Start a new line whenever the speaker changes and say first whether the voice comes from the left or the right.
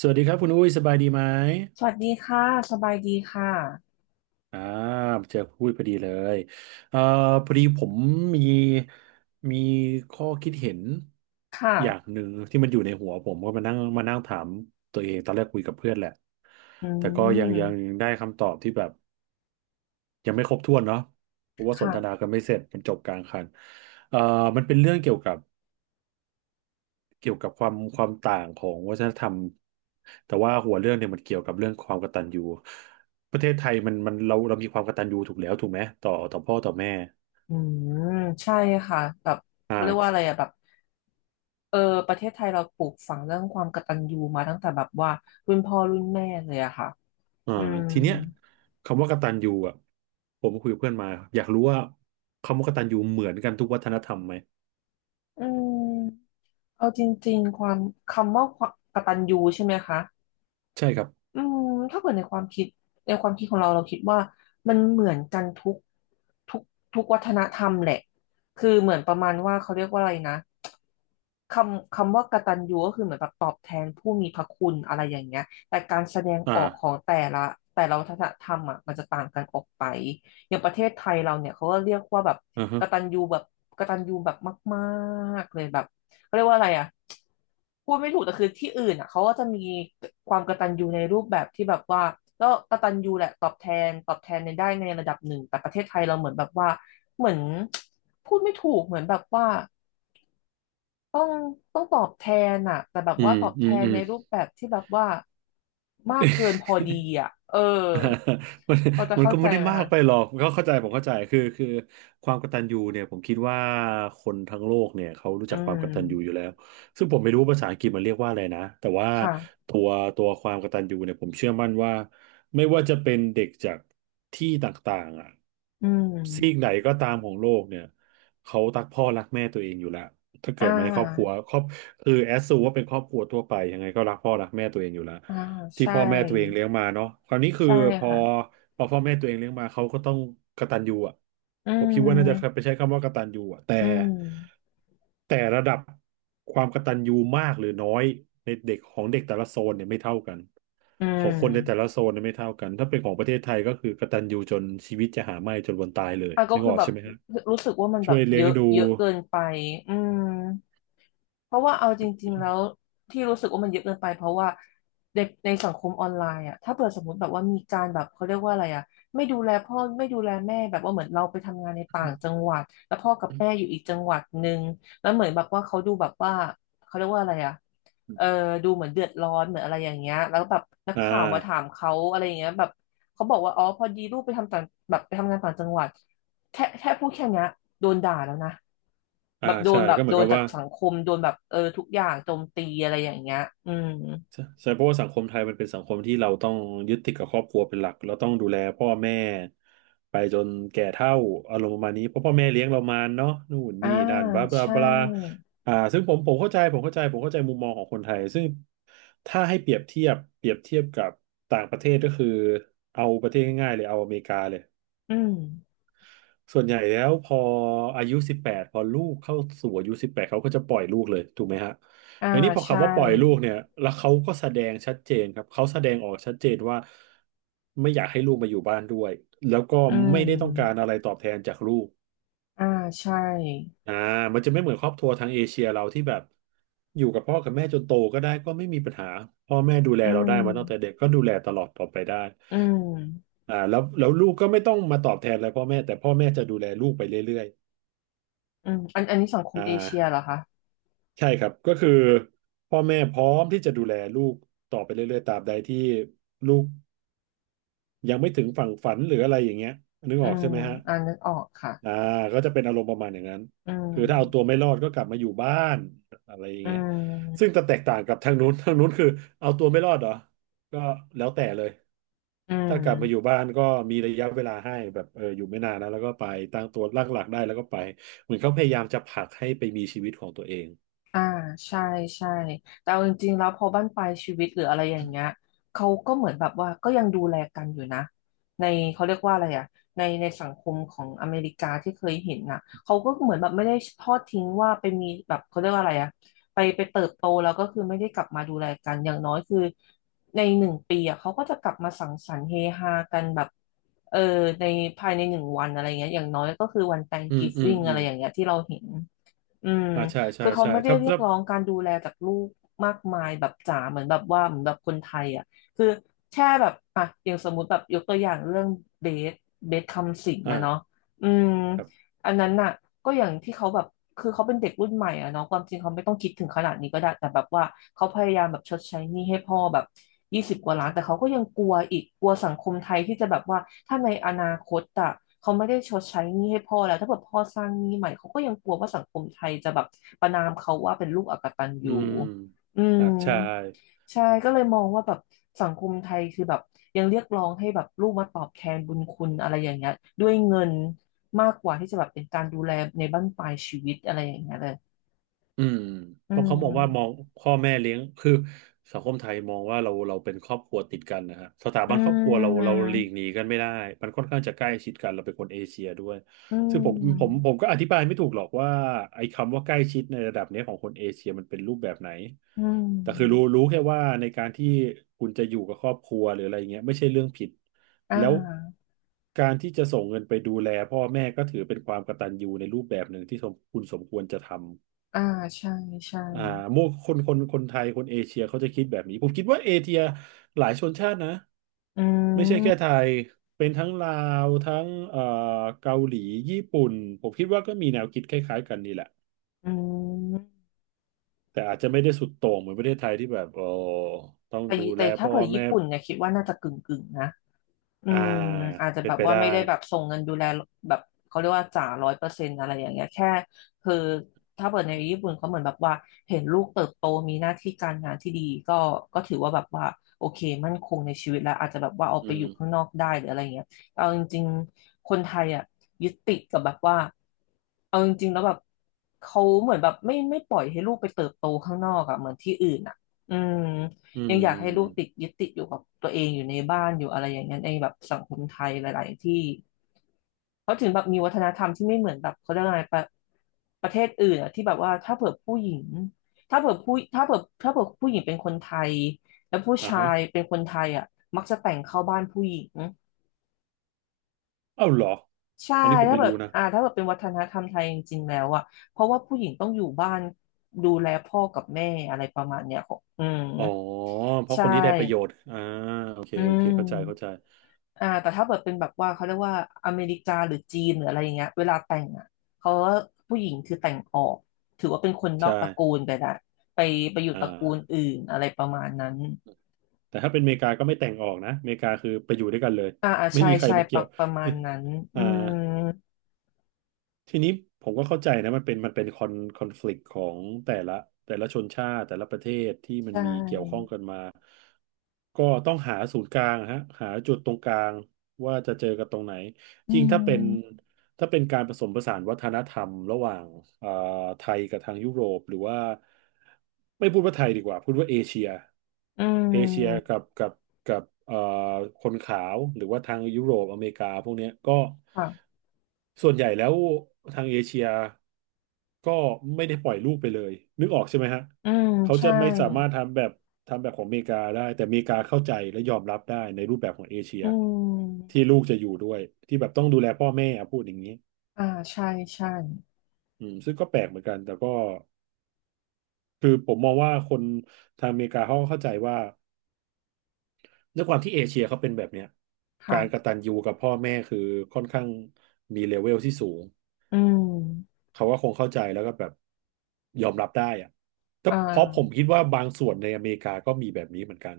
right: สวัสดีครับคุณอุ้ยสบายดีไหม
left: สวัสดีค่ะ สบายดีค่ะ
right: อ่าเจอคุณอุ้ยพอดีเลยเอ่อพอดีผมมีมีข้อคิดเห็น
left: ค
right: อย่าง
left: ่ะ
right: หนึ่งที่มันอยู่ในหัวผมก็มานั่งถามตัวเองตอนแรกคุยกับเพื่อนแหละ
left: อื
right: แต่ก็ยัง
left: ม
right: ได้คำตอบที่แบบยังไม่ครบถ้วนเนาะเพราะว่าสนทนา
left: ค่ะ
right: กันไม่เสร็จมันจบกลางคันเอ่อมันเป็นเรื่องเกี่ยวกับ เกี่ยวกับความต่างของวัฒนธรรมแต่ว่าหัวเรื่องเนี่ยมันเกี่ยวกับเรื่องความกตัญญูประเทศไทยมันเรามีความกตัญญูถูกแล้วถูกไหมต่อพ่อต่อแม่
left: อืมใช่ค่ะ แบบ
right: อ่
left: เขาเรียกว่าอะไร
right: า
left: อะแบบ เออ ประเทศไทยเราปลูกฝังเรื่องความกตัญญูมาตั้งแต่แบบว่ารุ่นพ่อรุ่นแม่เลยอะค่ะ
right: อ่า
left: อืม
right: ทีเนี้ยคำว่ากตัญญูอ่ะผมคุยกับเพื่อนมาอยากรู้ว่าคำว่ากตัญญูเหมือนกันทุกวัฒนธรรมไหม
left: อืมเอาจริงๆ ความคำว่าความกตัญญูใช่ไหมคะ
right: ใช่ครับ
left: อืมถ้าเกิดในความคิดของเราคิดว่ามันเหมือนกันทุกทุกวัฒนธรรมแหละคือเหมือนประมาณว่าเขาเรียกว่าอะไรนะคำว่ากตัญญูก็คือเหมือนแบบตอบแทนผู้มีพระคุณอะไรอย่างเงี้ยแต่การแสดง
right: อ่า
left: ออกของแต่ละวัฒนธรรมอ่ะมันจะต่างกันออกไปอย่างประเทศไทยเราเนี่ยเขาก็เรียกว่าแบบ
right: อ่าฮะ
left: กตัญญูแบบกตัญญูแบบมากๆเลยแบบ เขาเรียกว่าอะไรอ่ะพูดไม่ถูกแต่คือที่อื่นอ่ะเขาก็จะมีความกตัญญูในรูปแบบที่แบบว่าก็กตัญญูแหละตอบแทนในได้ในระดับหนึ่งแต่ประเทศไทยเราเหมือนแบบว่าเหมือนพูดไม่ถูกเหมือนแบบว่าต้องต้องตอบแทนอ่ะแต่แบบ
right: อื
left: ว่า
right: ม
left: ตอบแท
right: อืม
left: น
right: อื
left: ใน
right: ม
left: รูปแบบที่แบบว่ามากเกินพอดีอ่ะ
right: มัน
left: พอจะ
right: มัน
left: เข้า
right: ก็
left: ใจ
right: ไม่ได้
left: ไหม
right: มาก
left: คะ
right: ไปหรอกก็เข้าใจผมเข้าใจคือความกตัญญูเนี่ยผมคิดว่าคนทั้งโลกเนี่ยเขารู้
left: อื
right: จักความก
left: ม
right: ตัญญูอยู่แล้วซึ่งผมไม่รู้ว่าภาษาอังกฤษมันเรียกว่าอะไรนะแต่ว่า
left: ค่ะ
right: ตัวตัวความกตัญญูเนี่ยผมเชื่อมั่นว่าไม่ว่าจะเป็นเด็กจากที่ต่างๆอ่ะ
left: อื
right: ซีก
left: ม
right: ไหนก็ตามของโลกเนี่ยเขารักพ่อรักแม่ตัวเองอยู่แล้วถ้า
left: อ่
right: เกิดมาในครอบครั
left: า
right: วครอบคือแอสซูว่าเป็นครอบครัวทั่วไปยังไงก็รักพ่อรักแม่ตัวเองอยู่แล้ว
left: อ่า
right: ที่
left: ใช่
right: พ่อแม่ตัวเองเลี้ยงมาเนาะคราวนี้คือ
left: ใช่
right: พอ
left: ค่ะ
right: พอพ่อแม่ตัวเองเลี้ยงมาเขาก็ต้องกตัญญูอ่ะ
left: อื
right: ผมคิดว่าน่าจะไป
left: ม
right: ใช้คำว่ากตัญญูอ่ะแต่
left: อืม
right: แต่ระดับความกตัญญูมากหรือน้อยในเด็กของเด็กแต่ละโซนเนี่ยไม่เท่ากัน
left: อื
right: ของคนในแต่ละ
left: ม
right: โซนเนี่ยไม่เท่ากันถ้าเป็นของประเทศไทยก็คือกตัญญูจนชีวิตจะหาไม่จนวันตายเลย
left: อ่ะก็
right: นึก
left: คื
right: อ
left: อ
right: อก
left: แบบ
right: ใช่ไหมครับ
left: รู้สึกว่ามันแบ
right: ช่ว
left: บ
right: ยเลี้
left: เย
right: ยง
left: อะ
right: ดู
left: เยอะเกินไปอืม เพราะว่าเอาจริงๆแล้วที่รู้สึกว่ามันเยอะเกินไปเพราะว่าเด็กในสังคมออนไลน์อ่ะถ้าเปิดสมมติแบบว่ามีการแบบเขาเรียกว่าอะไรอ่ะไม่ดูแลพ่อไม่ดูแลแม่แบบว่าเหมือนเราไปทำงานในต่างจังหวัดแล้วพ่อกับแม่อยู่อีกจังหวัดหนึ่งแล้วเหมือนแบบว่าเขาดูแบบว่าเขาเรียกว่าอะไรอ่ะเออดูเหมือนเดือดร้อนเหมือนอะไรอย่างเงี้ยแล้วแบบนัก
right: อ่
left: ข่าวมาถาม
right: า
left: เขาอะไรอย่างเงี้ยแบบเขาบอกว่าอ๋อพอดีลูกไปทำต่างแบบไปทำงานต่างจังหวัด แค่พูดแค่เนี้ยโดนด่าแล้วนะแบ
right: อ่า
left: บโด
right: ใช่
left: น
right: ก็เหมือนกับ
left: จาก
right: ว่า
left: สังคมโดนแบบทุกอย่างโจมตีอะไรอย่างเงี้ยอืม
right: ใช่ใช่เพราะว่าสังคมไทยมันเป็นสังคมที่เราต้องยึดติดกับครอบครัวเป็นหลักเราต้องดูแลพ่อแม่ไปจนแก่เฒ่าอารมณ์ประมาณนี้เพราะพ่อแม่เลี้ยงเรามาเนาะนู่น
left: อ่า
right: นี่นั่นบลาบลา
left: ใช่
right: บลาอ่าซึ่งผมเข้าใจผมเข้าใจผมเข้าใจมุมมองของคนไทยซึ่งถ้าให้เปรียบเทียบเปรียบเทียบกับต่างประเทศก็คือเอาประเทศง่ายๆเลยเอาอเมริกาเลย
left: อืม
right: ส่วนใหญ่แล้วพออายุ18พอลูกเข้าสู่อายุสิบแปดเขาก็จะปล่อยลูกเลยถูกไหมฮะ
left: อ่า
right: ในนี้พอ
left: ใช่
right: คำว่าปล่อยลูกเนี่ยแล้วเขาก็แสดงชัดเจนครับเขาแสดงออกชัดเจนว่าไม่อยากให้ลูกมาอยู่บ้านด้วยแล้วก็
left: อื
right: ไม่ได้ต้องการ
left: ม
right: อะไรตอบแทนจากลูก
left: อ่าใช่
right: อ่ามันจะไม่เหมือนครอบครัวทางเอเชียเราที่แบบอยู่กับพ่อกับแม่จนโตก็ได้ก็ไม่มีปัญหาพ่อแม่ดูแล
left: อื
right: เราได้
left: ม
right: มาตั้งแต่เด็กก็ดูแลตลอดต่อไปได้
left: อืม
right: อ่าแล้วลูกก็ไม่ต้องมาตอบแทนอะไรพ่อแม่แต่พ่อแม่จะดูแลลูกไปเรื่อย
left: อืมอันนี้สังค
right: ๆ
left: ม
right: อ่า
left: เอเชียเหรอคะ
right: ใช่ครับก็คือพ่อแม่พร้อมที่จะดูแลลูกต่อไปเรื่อยๆตราบใดที่ลูกยังไม่ถึงฝั่งฝันหรืออะไรอย่างเงี้ยนึก
left: อื
right: ออก
left: ม
right: ใช่ไหมฮะ
left: อ่านึกออกค่ะ
right: อ่าก็จะเป็นอารมณ์ประมาณอย่างนั้น
left: อื
right: คือถ้าเอาตัว
left: ม
right: ไม่รอดก็กลับมาอยู่บ้านอะไรอย่าง
left: อื
right: เงี้ยซึ่ง
left: ม
right: จะแตกต่างกับทางนู้น ทางนู้นคือเอาตัวไม่รอดเหรอก็แล้วแต่เลย
left: อื
right: ถ้ากลับมาอยู่
left: ม
right: บ้านก็มีระยะเวลาให้แบบเอออยู่ไม่นานนะแล้วก็ไปตั้งตัวตั้งหลักได้แล้วก็ไปเหมือนเขาพยายามจะผลักให้ไปมีชีวิตของตัวเอง
left: อ่าใช่ใช่แต่เอาจริงๆแล้วพอบ้านปลายชีวิตหรืออะไรอย่างเงี้ยเขาก็เหมือนแบบว่าก็ยังดูแลกันอยู่นะในเขาเรียกว่าอะไรอ่ะในสังคมของอเมริกาที่เคยเห็นน่ะเขาก็เหมือนแบบไม่ได้ทอดทิ้งว่าไปมีแบบเขาเรียกว่าอะไรอ่ะไปเติบโตแล้วก็คือไม่ได้กลับมาดูแลกันอย่างน้อยคือในหนึ่งปีอ่ะเขาก็จะกลับมาสังสรรค์เฮฮากันแบบเออในภายในหนึ่งวันอะไรเงี้ยอย่างน้อยก็คือวัน
right: อืมอืม
left: Thanksgiving
right: อื
left: อะไร
right: ม
left: อย่างเงี้ยที่เราเห็น อืม
right: อ่าใช่ใช่
left: คือเขา
right: ใช่
left: ไม่ได้
right: ถ้า
left: เรียก
right: ถ้า
left: ร้องการดูแลจากลูกมากมายแบบจ๋าเหมือนแบบว่าเหมือนแบบคนไทยอ่ะคือแค่แบบอ่ะอย่างสมมุติแบบยกตัวอย่างเรื่องเบสเบสคำสิงห์อะเนาะ
right: อ่า
left: อืม
right: ครับ
left: อันนั้นน่ะ ก็อย่างที่เขาแบบคือเขาเป็นเด็กรุ่นใหม่อะเนาะความจริงเขาไม่ต้องคิดถึงขนาดนี้ก็ได้แต่แบบว่าเขาพยายามแบบชดใช้หนี้ให้พ่อแบบ20 กว่าล้านแต่เขาก็ยังกลัวอีกกลัวสังคมไทยที่จะแบบว่าถ้าในอนาคตอะเขาไม่ได้ชดใช้หนี้ให้พ่อแล้วถ้าแบบพ่อสร้างหนี้ใหม่เขาก็ยังกลัวว่าสังคมไทยจะแบบประณามเขาว่าเป็นลูกอกตัญ
right: อื
left: ญู
right: ม
left: อื
right: อ่า
left: ม
right: ใช่
left: ใช่ก็เลยมองว่าแบบสังคมไทยคือแบบยังเรียกร้องให้แบบลูกมาตอบแทนบุญคุณอะไรอย่างเงี้ยด้วยเงิน มากกว่าที่จะแบบเป็นการดูแลในบั้นปลายชีวิตอะไรอย่างเงี้ยเลย
right: อืม
left: อื
right: เพราะเขามองว่ามอง
left: ม
right: พ่อแม่เลี้ยงคือสังคมไทยมองว่าเราเป็นครอบครัวติดกันนะฮะสถา
left: อื
right: บันครอบครัวเรา
left: ม
right: หลีกหนีกันไม่ได้มันค่อนข้างจะใกล้ชิดกันเราเป็นคนเอเชียด้วย
left: อื
right: ซึ่งผมผม
left: ม
right: ผมก็อธิบายไม่ถูกหรอกว่าไอ้คำว่าใกล้ชิดในระดับเนี้ยของคนเอเชียมันเป็นรูปแบบไหน
left: อื
right: แต่คือรู้
left: ม
right: รู้แค่ว่าในการที่คุณจะอยู่กับครอบครัวหรืออะไรเงี้ยไม่ใช่เรื่องผิด
left: อ่
right: แล้ว
left: า
right: การที่จะส่งเงินไปดูแลพ่อแม่ก็ถือเป็นความกตัญญูในรูปแบบหนึ่งที่สมคุณสมควรจะทำ
left: อ่า ใช่ ใช่
right: อ่าโมคนไทยคนเอเชียเขาจะคิดแบบนี้ผมคิดว่าเอเชียหลายชนชาตินะ
left: อื
right: ไม่ใช่
left: ม
right: แค่ไทยเป็นทั้งลาวทั้งเกาหลีญี่ปุ่นผมคิดว่าก็มีแนวคิดคล้ายๆกันนี่แหละ
left: อืม
right: แต่อาจจะไม่ได้สุดโต่งเหมือนประเทศไทยที่แบบโอ้ต้องดูแล
left: แต่ถ้า
right: พ่อ
left: เผื่อญี่
right: แม่
left: ปุ่นเนี่ยคิดว่าน่าจะกึ่งนะ อื
right: อ่า
left: มอาจจะ
right: เป็
left: แบ
right: น
left: บ
right: ไป
left: ว่า
right: ได้
left: ไม่ได้แบบส่งเงินดูแลแบบเขาเรียกว่าจ่า100%อะไรอย่างเงี้ยแค่คือถ้าเปิดในญี่ปุ่นเขาเหมือนแบบว่าเห็นลูกเติบโตมีหน้าที่การงานที่ดีก็ก็ถือว่าแบบว่าโอเคมั่นคงในชีวิตแล้วอาจจะแบบว่าเอา
right: อื
left: ไปอ
right: ม
left: ยู่ข้างนอกได้หรืออะไรเงี้ยแต่เอาจริงๆคนไทยอ่ะยึดติดกับแบบว่าเอาจริงๆแล้วแบบเขาเหมือนแบบไม่ปล่อยให้ลูกไปเติบโตข้างนอกอ่ะเหมือนที่อื่นอ่ะอืม
right: อื
left: ยังอยากให้ลูกติด
right: ม
left: ยึดติดอยู่กับตัวเองอยู่ในบ้านอยู่อะไรอย่างเงี้ยในแบบสังคมไทยหลายๆที่เขาถึงแบบมีวัฒนธรรมที่ไม่เหมือนแบบเขาเรียกว่าอะไงประประเทศอื่นอะที่แบบว่าถ้าเผื่อผู้หญิงถ้าเผื่อผู้ถ้าเผื่อผู้หญิงเป็นคนไทยแล้วผู้
right: อ่า
left: ชา
right: ฮะ
left: ยเป็นคนไทยอะมักจะแต่งเข้าบ้านผู้หญิง
right: เอ้าเหรอ
left: ใช่
right: อันนี้ผม
left: ถ้า
right: ไม่
left: แบบ
right: รู้นะ
left: ถ้าแบบเป็นวัฒนธรรมไทยจริงๆแล้วอะเพราะว่าผู้หญิงต้องอยู่บ้านดูแลพ่อกับแม่อะไรประมาณเนี้ยของอืม
right: อ๋อเพราะ
left: ใช่
right: คนที่ได้ประโยชน์อ่าโอเค
left: อื
right: โอ
left: ม
right: เคเข้าใจเข้าใจ
left: อ่าแต่ถ้าเกิดเป็นแบบว่าเขาเรียกว่าอเมริกาหรือจีนหรืออะไรอย่างเงี้ยเวลาแต่งอ่ะเขาว่าผู้หญิงคือแต่งออกถือว่าเป็นคนนอกตระกู
right: ใช่
left: ลไปละไปไปอยู่
right: อ่
left: ตระกูล
right: า
left: อื่นอะไรประมาณนั้น
right: แต่ถ้าเป็นอเมริกาก็ไม่แต่งออกนะอเมริกาคือไปอยู่ด้วยกันเลย
left: อ่าอ่า
right: ไม่
left: ใช่
right: มีใคร
left: ใช่
right: มา
left: ป
right: เกี่
left: ระ
right: ยว
left: ประมาณนั้น อื
right: อ่า
left: ม
right: ทีนี้ผมก็เข้าใจนะมันเป็นคอนคอน FLICT ของแต่ละแต่ละชนชาติแต่ละประเทศที่
left: ใช
right: มันมีเกี่ยวข้อง
left: ่
right: กันมาก็ต้องหาศูนย์กลางฮะหาจุดตรงกลางว่าจะเจอกันตรงไหน
left: อื
right: ยิ่งถ้าเป็น
left: ม
right: ถ้าเป็นการผสมผสานวัฒนธรรมระหว่างเอ่อไทยกับทางยุโรปหรือว่าไม่พูดว่าไทยดีกว่าพูดว่าเอเชีย
left: อื
right: เอเชีย
left: ม
right: กับกับคนขาวหรือว่าทางยุโรปอเมริกาพวกเนี้ยก็
left: ค่ะ
right: ส่วนใหญ่แล้วทางเอเชียก็ไม่ได้ปล่อยลูกไปเลยนึกออกใช่ไหมฮะ
left: อืม
right: เขาจะ
left: ใช่
right: ไม่สามารถทำแบบทำแบบของอเมริกาได้แต่อเมริกาเข้าใจและยอมรับได้ในรูปแบบของเอเชีย
left: อืม
right: ที่ลูกจะอยู่ด้วยที่แบบต้องดูแลพ่อแม่อะพูดอย่างนี้
left: อ่าใช่ใช่
right: อืมซึ่งก็แปลกเหมือนกันแต่ก็คือผมมองว่าคนทางอเมริกาเขาก็เข้าใจว่าด้วยความที่เอเชียเขาเป็นแบบเนี้ยการก
left: ค่ะ
right: ตัญญูกับพ่อแม่คือค่อนข้างมีเลเวลที่สูง
left: อืม
right: เขาก็คงเข้าใจแล้วก็แบบยอมรับได้อะแต่
left: อ่
right: เพราะผมคิ
left: า
right: ดว่าบางส่วนในอเมริกาก็มีแบบนี้เหมือนกัน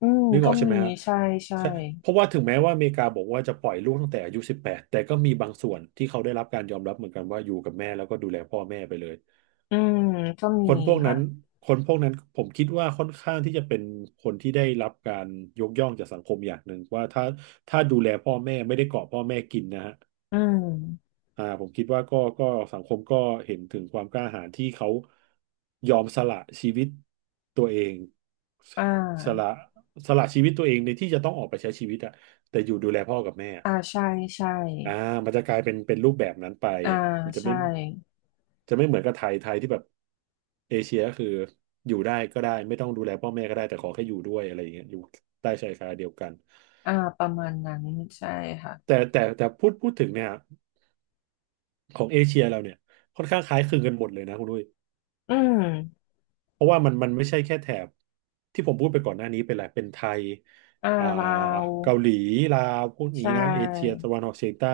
left: อืม
right: นึกอ
left: ก็
right: อกใช่ไห
left: มี
right: มฮะ
left: ใช่ใช่
right: ใช่เพราะว่าถึงแม้ว่าอเมริกาบอกว่าจะปล่อยลูกตั้งแต่อายุสิบแปดแต่ก็มีบางส่วนที่เขาได้รับการยอมรับเหมือนกันว่าอยู่กับแม่แล้วก็ดูแลพ่อแม่ไปเลย
left: อืมก็มี
right: คนพวก
left: ค่ะ
right: นั้นคนพวกนั้นผมคิดว่าค่อนข้างที่จะเป็นคนที่ได้รับการยกย่องจากสังคมอย่างหนึ่งว่าถ้าถ้าดูแลพ่อแม่ไม่ได้เกาะพ่อแม่กินนะฮะ
left: อืม
right: อ่าผมคิดว่าก็สังคมก็เห็นถึงความกล้าหาญที่เขายอมสละชีวิตตัวเอง
left: อ่
right: สละ
left: า
right: สละชีวิตตัวเองในที่จะต้องออกไปใช้ชีวิตอะแต่อยู่ดูแลพ่อกับแม่
left: อ่าใช่ใช่
right: อ่ามันจะกลายเป็นเป็นรูปแบบนั้นไป
left: อ่า
right: มันจะ
left: ใช่
right: ไม่จะไม่เหมือนกับไทยไทยที่แบบเอเชียก็คืออยู่ได้ก็ได้ไม่ต้องดูแลพ่อแม่ก็ได้แต่ขอแค่อยู่ด้วยอะไรอย่างเงี้ยอยู่ใต้ชายคาเดียวกัน
left: อ่าประมาณนั้นใช่ค่ะ
right: แต่พูดถึงเนี่ยของเอเชียเราเนี่ยค่อนข้างคล้ายคลึงกันหมดเลยนะคุณด้ย
left: อืม
right: เพราะว่ามันไม่ใช่แค่แถบที่ผมพูดไปก่อนหน้านี้ไปแหละเป็นไทย
left: อ่า
right: อ่า
left: ลาว
right: เกาหลีลาวพวก
left: ใช
right: นี้นะเอเชีย
left: ่
right: ตะวันออกเฉียงใต้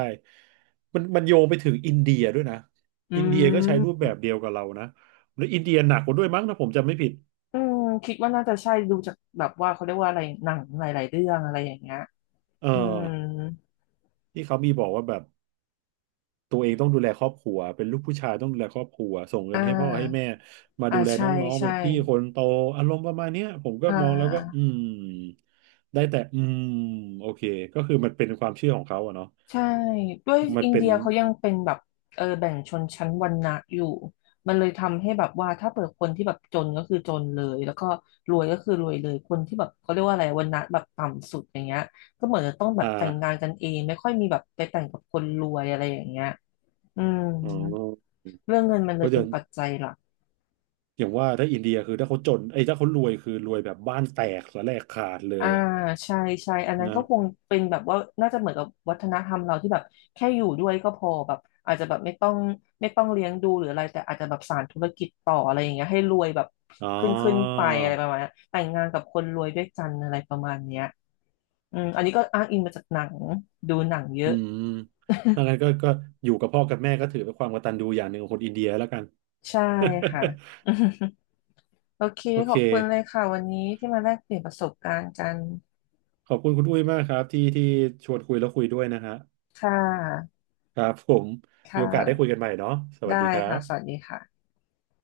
right: มันโยงไปถึงอินเดียด้วยนะ
left: อื
right: อินเดียก็ใช้รูป
left: ม
right: แบบเดียวกับเรานะแล้วอินเดียหนักกว่าด้วยมั้งถ้าผมจำไม่ผิด
left: อืมคิดว่าน่าจะใช่ดูจากแบบว่าเขาเรียกว่าอะไรหนังหลายๆเรื่องอะไรอย่างเงี้ย
right: เออ
left: อืม
right: ที่เขามีบอกว่าแบบ ตัวเองต้องดูแลครอบครัว เป็นลูกผู้ชายต้องดูแลครอบครัว ส่ง
left: อ่
right: เงินให้พ่อให้แม่
left: า
right: มา
left: อ่า
right: ดูแล
left: ใช่
right: น้องๆเป็
left: ใช่
right: นพี่คนโตอารมณ์ประมาณเนี้ยผมก็
left: อ่
right: มองแล้วก็
left: า
right: อืมได้แต่อืมโอเคก็คือมันเป็นความเชื่อของเขาอะเนาะ
left: ใช่ด้วย
right: มัน
left: อิน
right: เป็
left: เดี
right: น
left: ยเขายังเป็นแบบเออแบ่งชนชั้นวรรณะอยู่มันเลยทำให้แบบว่าถ้าเปิดคนที่แบบจนก็คือจนเลยแล้วก็รวยก็คือรวยเลยคนที่แบบเขาเรียกว่าอะไรวรรณะแบบต่ำสุดอย่างเงี้ยก็เหมือนจะต้องแบบ
right: อ่า
left: แต่งงานกันเองไม่ค่อยมีแบบไปแต่งกับคนรวยอะไรอย่างเงี้ยอืม
right: อ๋อ
left: เรื่องเงินมัน
right: เพ
left: เลย
right: ราะฉะ
left: เป็น
right: นั้น
left: ปัจจัยหลัก
right: อย่างว่าถ้าอินเดียคือถ้าเขาจนไอ้ยถ้าเขารวยคือรวยแบบบ้านแตกสะแลกขาดเล
left: อ่า
right: ยอะ
left: ใช่ใช่อันนั้น
right: นะ
left: ก็คงเป็นแบบว่าน่าจะเหมือนกับวัฒนธรรมเราที่แบบแค่อยู่ด้วยก็พอแบบอาจจะแบบไม่ต้องเลี้ยงดูหรืออะไรแต่อาจจะแบบสานธุรกิจต่ออะไรอย่างเงี้ยให้รวยแบบ
right: อ๋อ
left: ขึ้นไปอะไรประมาณเนี้ยแต่งงานกับคนรวยด้วยกันอะไรประมาณเนี้ยอืมอันนี้ก็อ้างอิงมาจากหนังดูหนังเย
right: อื
left: อะ
right: มดังนั้นก็อยู่กับพ่อกับแม่ก็ถือเป็นความกตัญญูอย่างหนึ่งของคนอินเดียแล้วกัน
left: ใช่ค่ะ โอเค
right: โอ
left: ข
right: เค
left: อบคุณเลยค่ะวันนี้ที่มาแลกเปลี่ยนประสบการณ์กัน
right: ขอบคุณคุณอุ้ยมากครับที่ชวนคุยแล้วคุยด้วยนะฮะ
left: ค่ะ
right: ครับผมมี
left: ค่
right: โอกาสได้คุย
left: ะ
right: กันใหม่เนาะสวัสดี
left: ได้
right: ครั
left: ค่ะสวัส
right: บ
left: ดีค่ะ